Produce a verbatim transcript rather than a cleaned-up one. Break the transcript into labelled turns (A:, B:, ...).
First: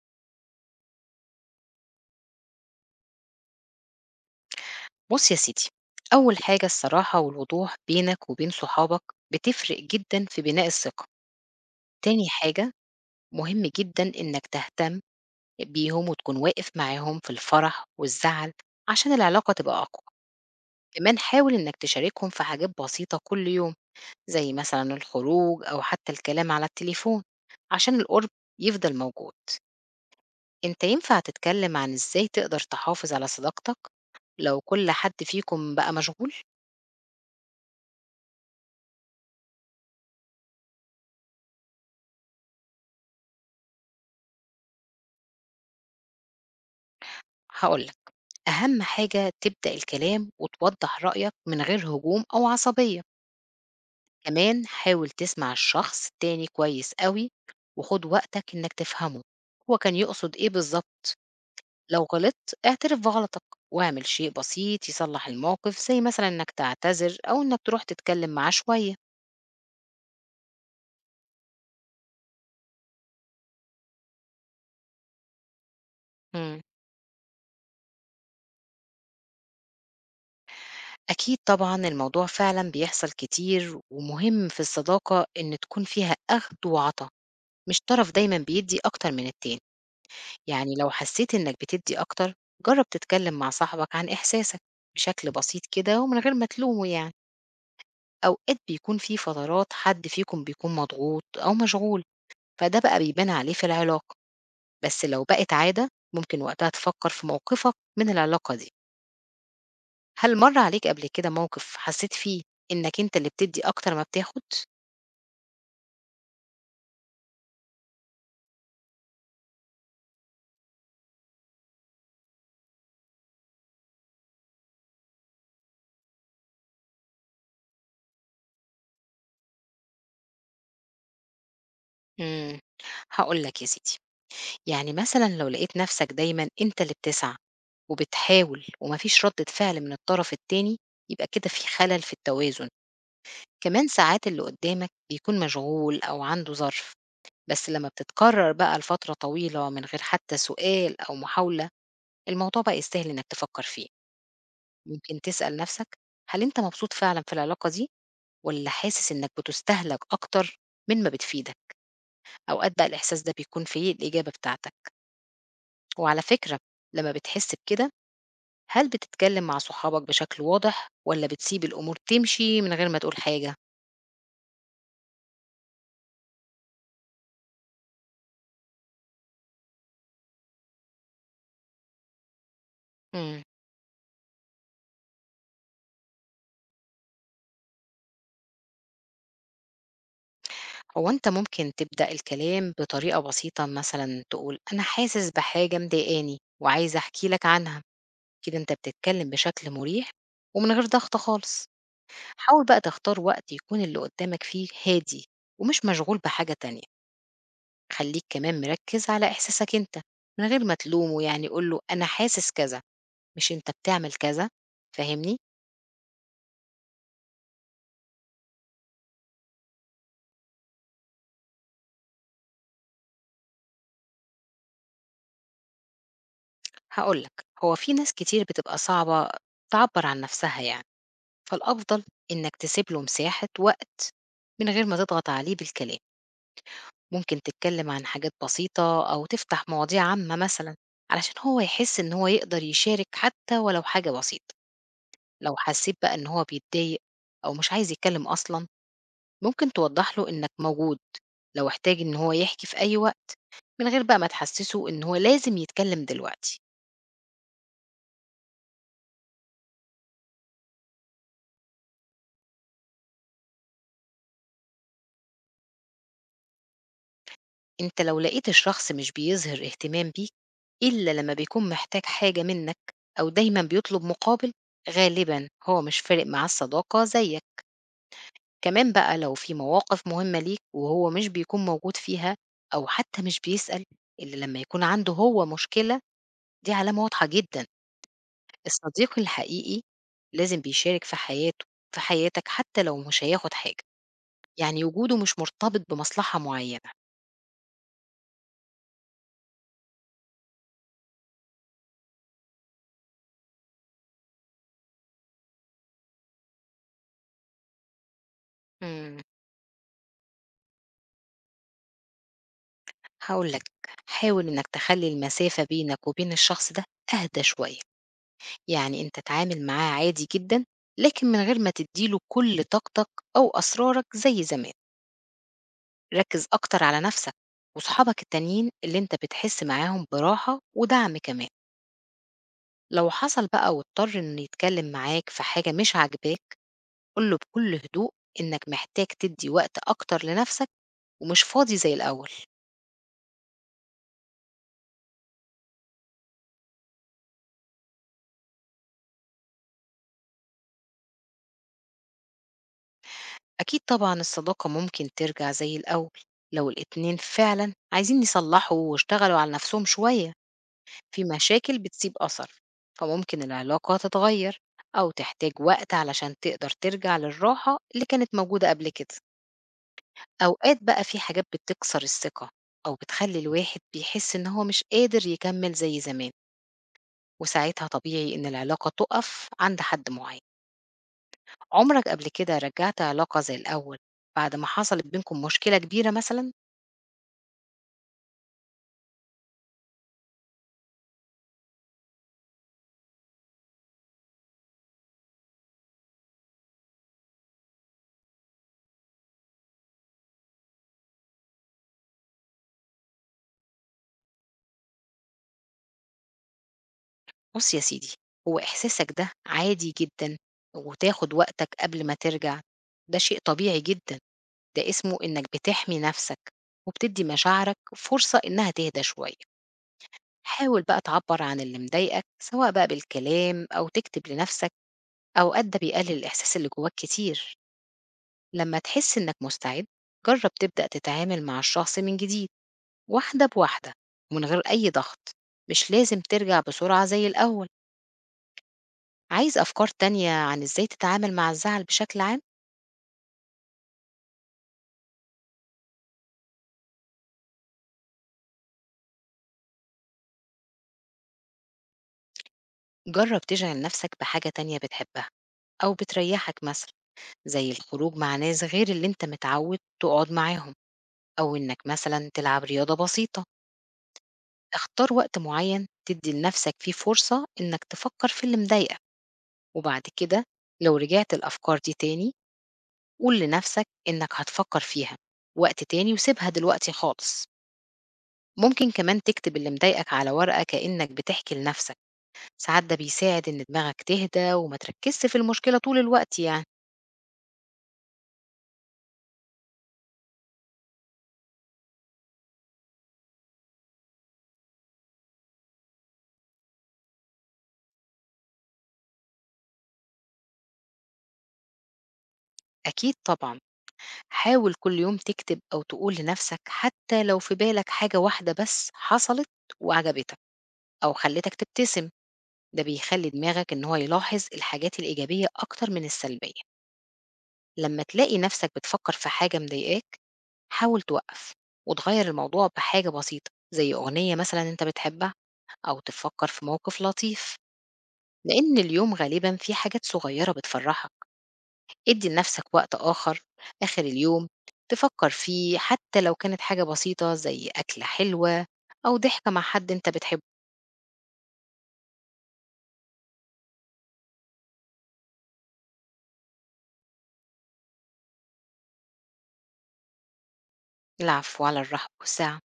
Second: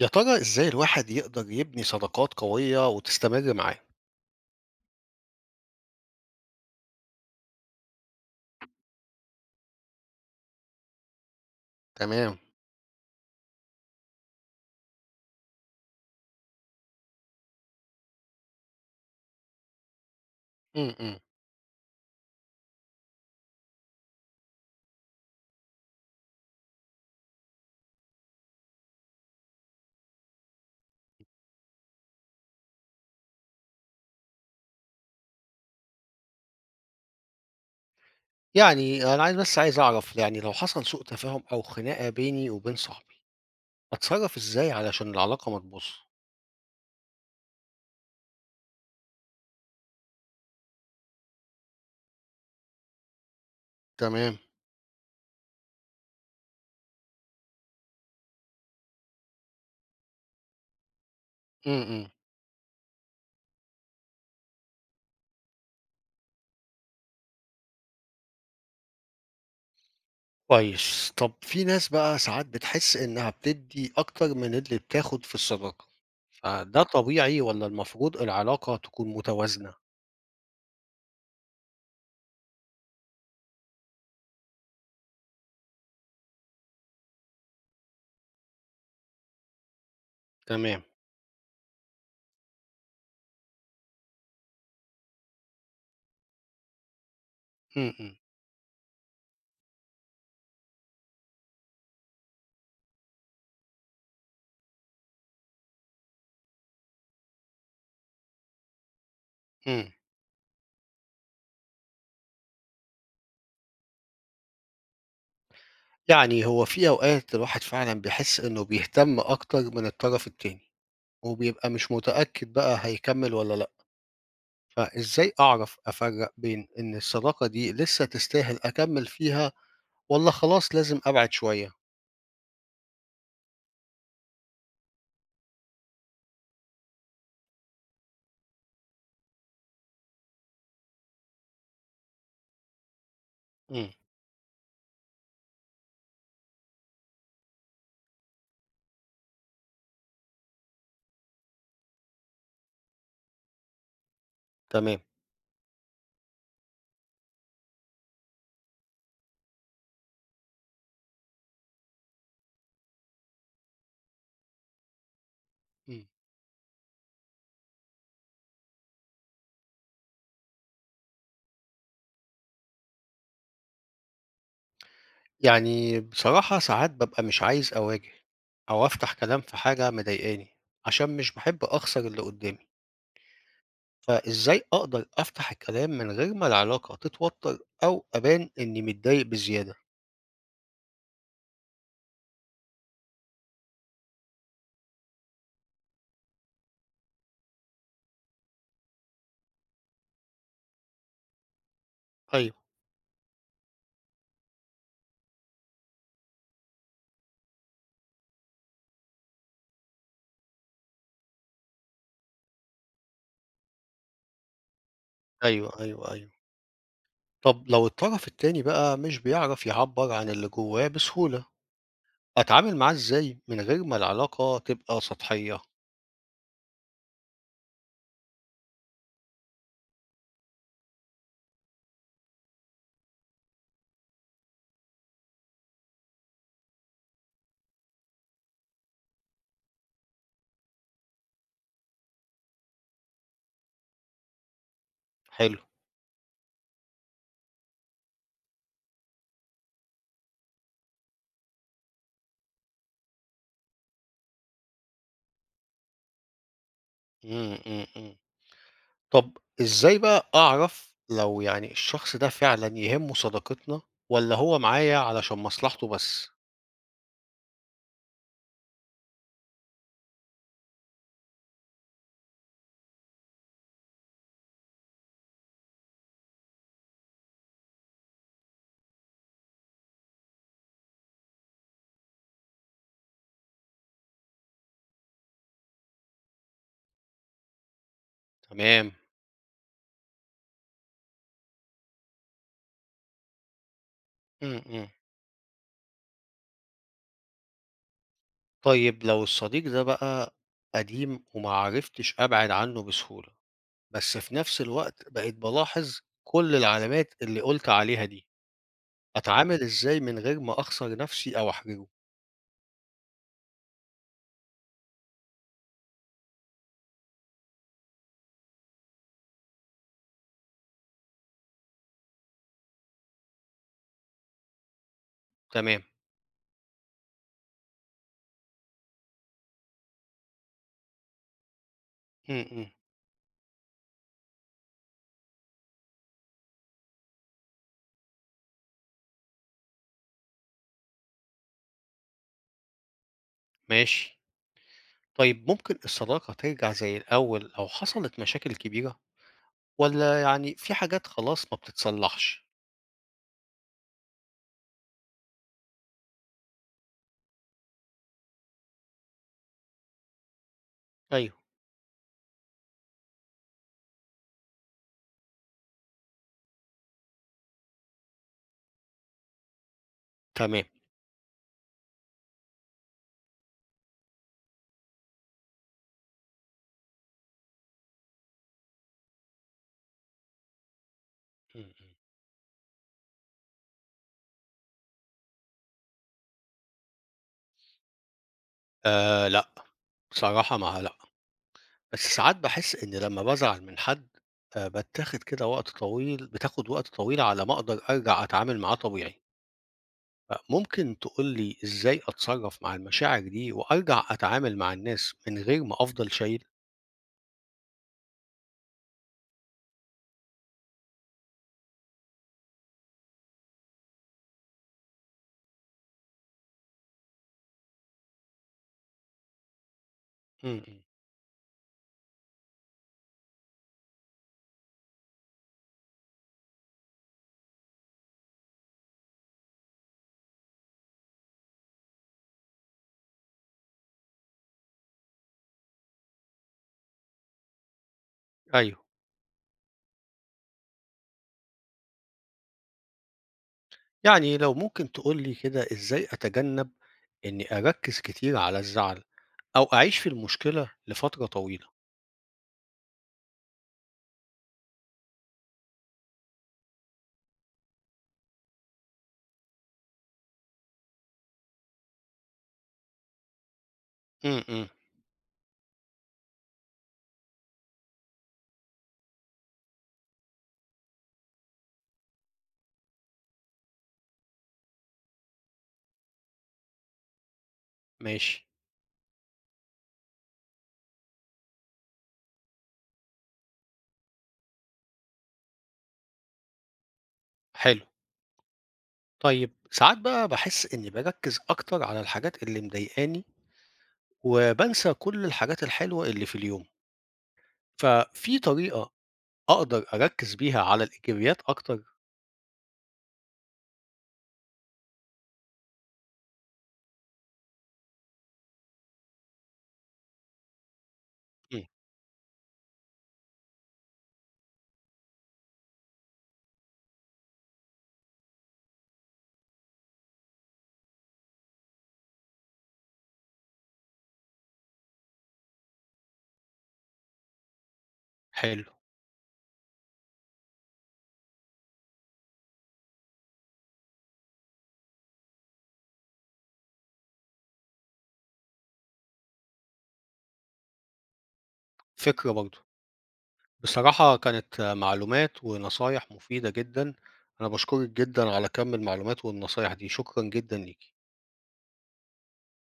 A: يا ترى إزاي الواحد يقدر يبني صداقات قوية وتستمر معاه؟
B: بُص يا سيدي، أول حاجة الصراحة والوضوح بينك وبين صحابك بتفرق جدًا في بناء الثقة، تاني
A: تمام،
B: حاجة مهم جدًا إنك تهتم بيهم وتكون واقف معاهم في الفرح والزعل عشان العلاقة تبقى أقوى،
A: إمم،
B: كمان
A: إمم.
B: حاول إنك تشاركهم في حاجات بسيطة كل يوم، زي مثلًا الخروج أو حتى الكلام على التليفون عشان القرب يفضل موجود. أنت ينفع تتكلم عن إزاي تقدر تحافظ على صداقتك لو كل حد فيكم بقى مشغول؟
A: يعني أنا عايز بس عايز أعرف يعني لو حصل سوء تفاهم أو خناقة بيني وبين صاحبي، أتصرّف إزاي علشان العلاقة ما تبوظش؟
B: هاقول لك. أهم حاجة تبدأ الكلام وتوضح رأيك من غير هجوم أو عصبية،
A: تمام،
B: كمان حاول تسمع الشخص التاني كويس قوي وخد وقتك إنك تفهمه هو كان يقصد إيه بالظبط.
A: إمم،
B: لو
A: إمم.
B: غلطت اعترف بغلطك واعمل شيء بسيط يصلح الموقف زي مثلا إنك تعتذر أو إنك تروح تتكلم معاه شوية.
A: كويس. طب في ناس بقى ساعات بتحس إنها بتدّي أكتر من اللي بتاخد في الصداقة،
B: مم.
A: فده طبيعي والّا المفروض العلاقة تكون متوازنة؟
B: أكيد طبعا الموضوع فعلا بيحصل كتير ومهم في الصداقة إن تكون فيها أخد وعطا، مش طرف دايما بيدي أكتر من التاني. يعني
A: تمام،
B: لو حسيت إنك بتدي أكتر جرب تتكلم مع صاحبك عن إحساسك بشكل بسيط كده ومن غير ما تلومه. يعني
A: إمم، إمم،
B: أوقات بيكون في فترات حد فيكم بيكون مضغوط أو مشغول، فده بقى بيبان عليه في العلاقة، بس لو بقت عادة ممكن وقتها تفكر في موقفك من العلاقة دي.
A: إمم.
B: هل مر عليك قبل كده موقف حسيت فيه إنك أنت اللي بتدي أكتر ما بتاخد؟
A: يعني هو في أوقات الواحد فعلًا بيحس إنه بيهتم أكتر من الطرف التاني. وبيبقى مش متأكد بقى هيكمّل والّا لأ، فإزاي أعرف أفرّق بين إن الصداقة دي لسه تستاهل أكمّل فيها والّا خلاص لازم أبعد شوية؟
B: مم. هقول لك يا سيدي، يعني مثلًا لو لقيت نفسك دايمًا أنت اللي بتسعى، وبتحاول وما فيش ردة فعل من الطرف التاني، يبقى كده في خلل في التوازن، كمان
A: إمم،
B: ساعات اللي قدامك بيكون مشغول أو عنده ظرف، بس لما بتتكرر بقى لفترة طويلة من غير حتى سؤال أو محاولة، الموضوع بقى يستاهل إنك تفكر فيه،
A: تمام،
B: ممكن تسأل نفسك هل أنت مبسوط فعلًا في العلاقة دي، والّا حاسس إنك بتستهلك أكتر من ما بتفيدك؟ أوقات بقى الإحساس ده بيكون فيه الإجابة بتاعتك،
A: إمم،
B: وعلى فكرة لما بتحس بكده هل بتتكلم مع صحابك بشكل واضح والّا بتسيب الأمور تمشي من غير ما تقول حاجة؟
A: يعني بصراحة ساعات بابقى مش عايز أواجه أو أفتح كلام في حاجة مضايقاني، عشان مش باحب أخسر اللي قدّامي،
B: إمم.
A: فإزاي أقدر أفتح الكلام من غير ما العلاقة تتوتر أو أبان إني متضايق بزيادة؟
B: هو أنت ممكن تبدأ الكلام بطريقة بسيطة مثلًا تقول أنا حاسس بحاجة مضايقاني وعايز أحكي لك عنها، كده أنت بتتكلم بشكل مريح ومن غير ضغط خالص.
A: أيوه،
B: حاول بقى تختار وقت يكون اللي قدامك فيه هادي ومش مشغول بحاجة تانية. خلّيك كمان مركّز على إحساسك أنت من غير ما تلومه، يعني قُل له أنا حاسس كذا، مش أنت بتعمل كذا، فاهمني؟
A: أيوه، أيوه، أيوه. طب لو الطرف التاني بقى مش بيعرف يعبّر عن اللي جواه بسهولة، أتعامل معاه إزاي من غير ما العلاقة تبقى سطحية؟
B: هاقول لك، هو في ناس كتير بتبقى صعبة تعبّر عن نَفْسها يعني، فالأفضل إنّك تسيب له مساحة وقت من غير ما تضغط عليه بالكلام، ممكن تتكلّم عن حاجات بسيطة أو تفتح مواضيع عامة مثلًا علشان هو يحس إن هو يقدر يشارك حتى ولو حاجة بسيطة، لو
A: حلو،
B: حسّيت بقى إن هو بيتضايق أو مش عايز يتكلّم أصلًا، ممكن توضّح له إنّك موجود، لو احتاج إن هو يحكي في أي وقت من غير بقى ما تحسّسه إن هو لازم يتكلّم دلوقتي.
A: إمم، إمم، إمم. طب إزاي بقى أعرف لو يعني الشخص ده فعلًا يهمه صداقتنا والّا هو معايا علشان مصلحته بس؟
B: أنت لو لقيت الشخص مش بيظهر اهتمام بيك إلا لما بيكون محتاج حاجة منك أو دايما بيطلب مقابل، غالبا هو مش فارق معاه الصداقة زيك. كمان بقى لو في مواقف مهمة ليك وهو مش بيكون موجود فيها أو حتى مش بيسأل إلا لما يكون عنده هو مشكلة، دي علامة واضحة جدا.
A: تمام،
B: الصديق الحقيقي لازم بيشارك في حياته في حياتك حتى لو مش هياخد حاجة،
A: إمم،
B: يعني
A: إمم.
B: وجوده مش مرتبط بمصلحة معينة.
A: طيب لو الصديق ده بقى قديم وما عرفتش أبعد عنه بسهولة، بس في نفس الوقت بقيت بالاحظ كل العلامات اللي قُلت عليها دي.
B: مم.
A: أتعامل إزاي من غير ما أخسر نفسي أو أحرجه؟
B: هاقول لك، حاول إنك تخلّي المسافة بينك وبين الشخص ده أهدى شوية، يعني أنت اتعامل معاه عادي جدًا، لكن من غير ما تدّي له كل طاقتك أو أسرارك زي زمان،
A: تمام،
B: ركّز أكتر على نَفْسك وصحابك التانيين اللي أنت بتحس معاهم براحة ودعم كمان،
A: إمم، إمم،
B: لو حصل بقى واضطر إنه يتكلّم معاك في حاجة مش عاجباك، قُل له بكل هدوء إنك محتاج تدّي وقت أكتر لنَفْسك ومش فاضي زي الأول.
A: ماشي. طيب ممكن الصداقة ترجع زي الأول لو حصلت مشاكل كبيرة، والّا يعني في حاجات خلاص ما بتتصلحش؟
B: أكيد طبعًا الصداقة ممكن ترجع زي الأول، لو الاتنين فعلًا عايزين يصلّحوا واشتغلوا على نفسهم شوية، في
A: أيوه.
B: مشاكل بتسيب أثر، فممكن العلاقة تتغيّر أو تحتاج وقت علشان تقدر ترجع للراحة اللي كانت موجودة قبل كده.
A: تمام،
B: أوقات بقى في حاجات بتكسر الثقة أو بتخلّي الواحد بيحس إن هو مش قادر يكمّل زي زمان، وساعتها طبيعي إن العلاقة تُقَف عند حد معيّن.
A: إمم، إمم.
B: عمرك قبل كده رجّعت علاقة زي الأول بعد ما حصلت بينكم مشكلة كبيرة مثلًا؟
A: آآ لأ، بصراحة مع لأ، بس ساعات باحس إن لمّا بازعل من حد آآ باتاخد كده وقت طويل بتاخد وقت طويل على ما أقدر أرجع أتعامل معاه طبيعي. أ ممكن تقول لي إزاي أتصرّف مع المشاعر دي وأرجع أتعامل مع الناس من غير ما أفضل شايل.
B: بُص يا سيدي، هو إحساسك ده عادي جدًا وتاخد وقتك قبل ما ترجع، ده شيء طبيعي جدًا، ده اسمه إنّك بتحمي نَفْسك وبتدّي مشاعرك فرصة إنّها تهدى شوية.
A: إمم، إمم،
B: حاول بقى تعبّر عن اللي مضايقك سواء بقى بالكلام أو تكتب لنَفْسك، أوقات ده بيقلل الإحساس اللي جواك كتير. لمّا تحس إنّك مستعد، جرّب تبدأ تتعامل مع الشخص من جديد واحدة بواحدة ومن غير أي ضغط، مش لازم ترجع بسرعة زي الأول.
A: أيوه.
B: عايز أفكار تانية عن إزاي تتعامل مع الزعل بشكل عام؟
A: يعني لو ممكن تقول لي كده إزاي أتجنّب إنّي أركّز كتير على الزعل أو أعيش في المشكلة لفترة طويلة؟
B: جرب تشغل نفسك بحاجة تانية بتحبها أو بتريحك مثلا زي الخروج مع ناس غير اللي أنت متعود تقعد معاهم أو إنك مثلا تلعب رياضة بسيطة.
A: إمم، إمم،
B: اختار وقت معين تدي لنفسك فيه فرصة إنك تفكر في اللي مضايقك، وبعد كده لو رجعت الأفكار دي تاني قول لنفسك إنك هتفكر فيها وقت تاني وسيبها دلوقتي خالص.
A: ماشي،
B: ممكن كمان تكتب اللي مضايقك على ورقة كأنك بتحكي لنفسك، ساعات ده بيساعد إن دماغك تهدى وما تركزش في المشكلة طول الوقت يعني.
A: حلو. طيب ساعات بقى باحس إنّي باركّز أكتر على الحاجات اللي مضايقاني وبانسى كل الحاجات الحلوة اللي في اليوم، ففي طريقة أقدر أركّز بيها على الإيجابيات أكتر؟
B: أكيد طبعا حاول كل يوم تكتب أو تقول لنفسك حتى لو في بالك حاجة واحدة بس حصلت وعجبتك أو خلتك
A: إمم،
B: تبتسم، ده بيخلي دماغك إن هو يلاحظ الحاجات الإيجابية أكتر من السلبية. لما تلاقي نفسك بتفكر في حاجة مضايقاك حاول توقف وتغير الموضوع بحاجة بسيطة زي أغنية مثلا أنت بتحبها أو تفكر في موقف لطيف.
A: حلو.
B: لأن اليوم غالبا فيه حاجات صغيرة بتفرحك ادّي لنفسك وقت آخر، آخر اليوم تفكّر فيه، حتى لو كانت حاجة بسيطة زي أكلة حلوة أو ضحكة مع حد أنت بتحبه.
A: فكرة برضه. بصراحة كانت معلومات ونصايح مفيدة جدًا، أنا باشكرِك جدًا على كم المعلومات والنصايح دي، شكرًا جدًا ليكِ.
B: العفو، على الرحب والسعة.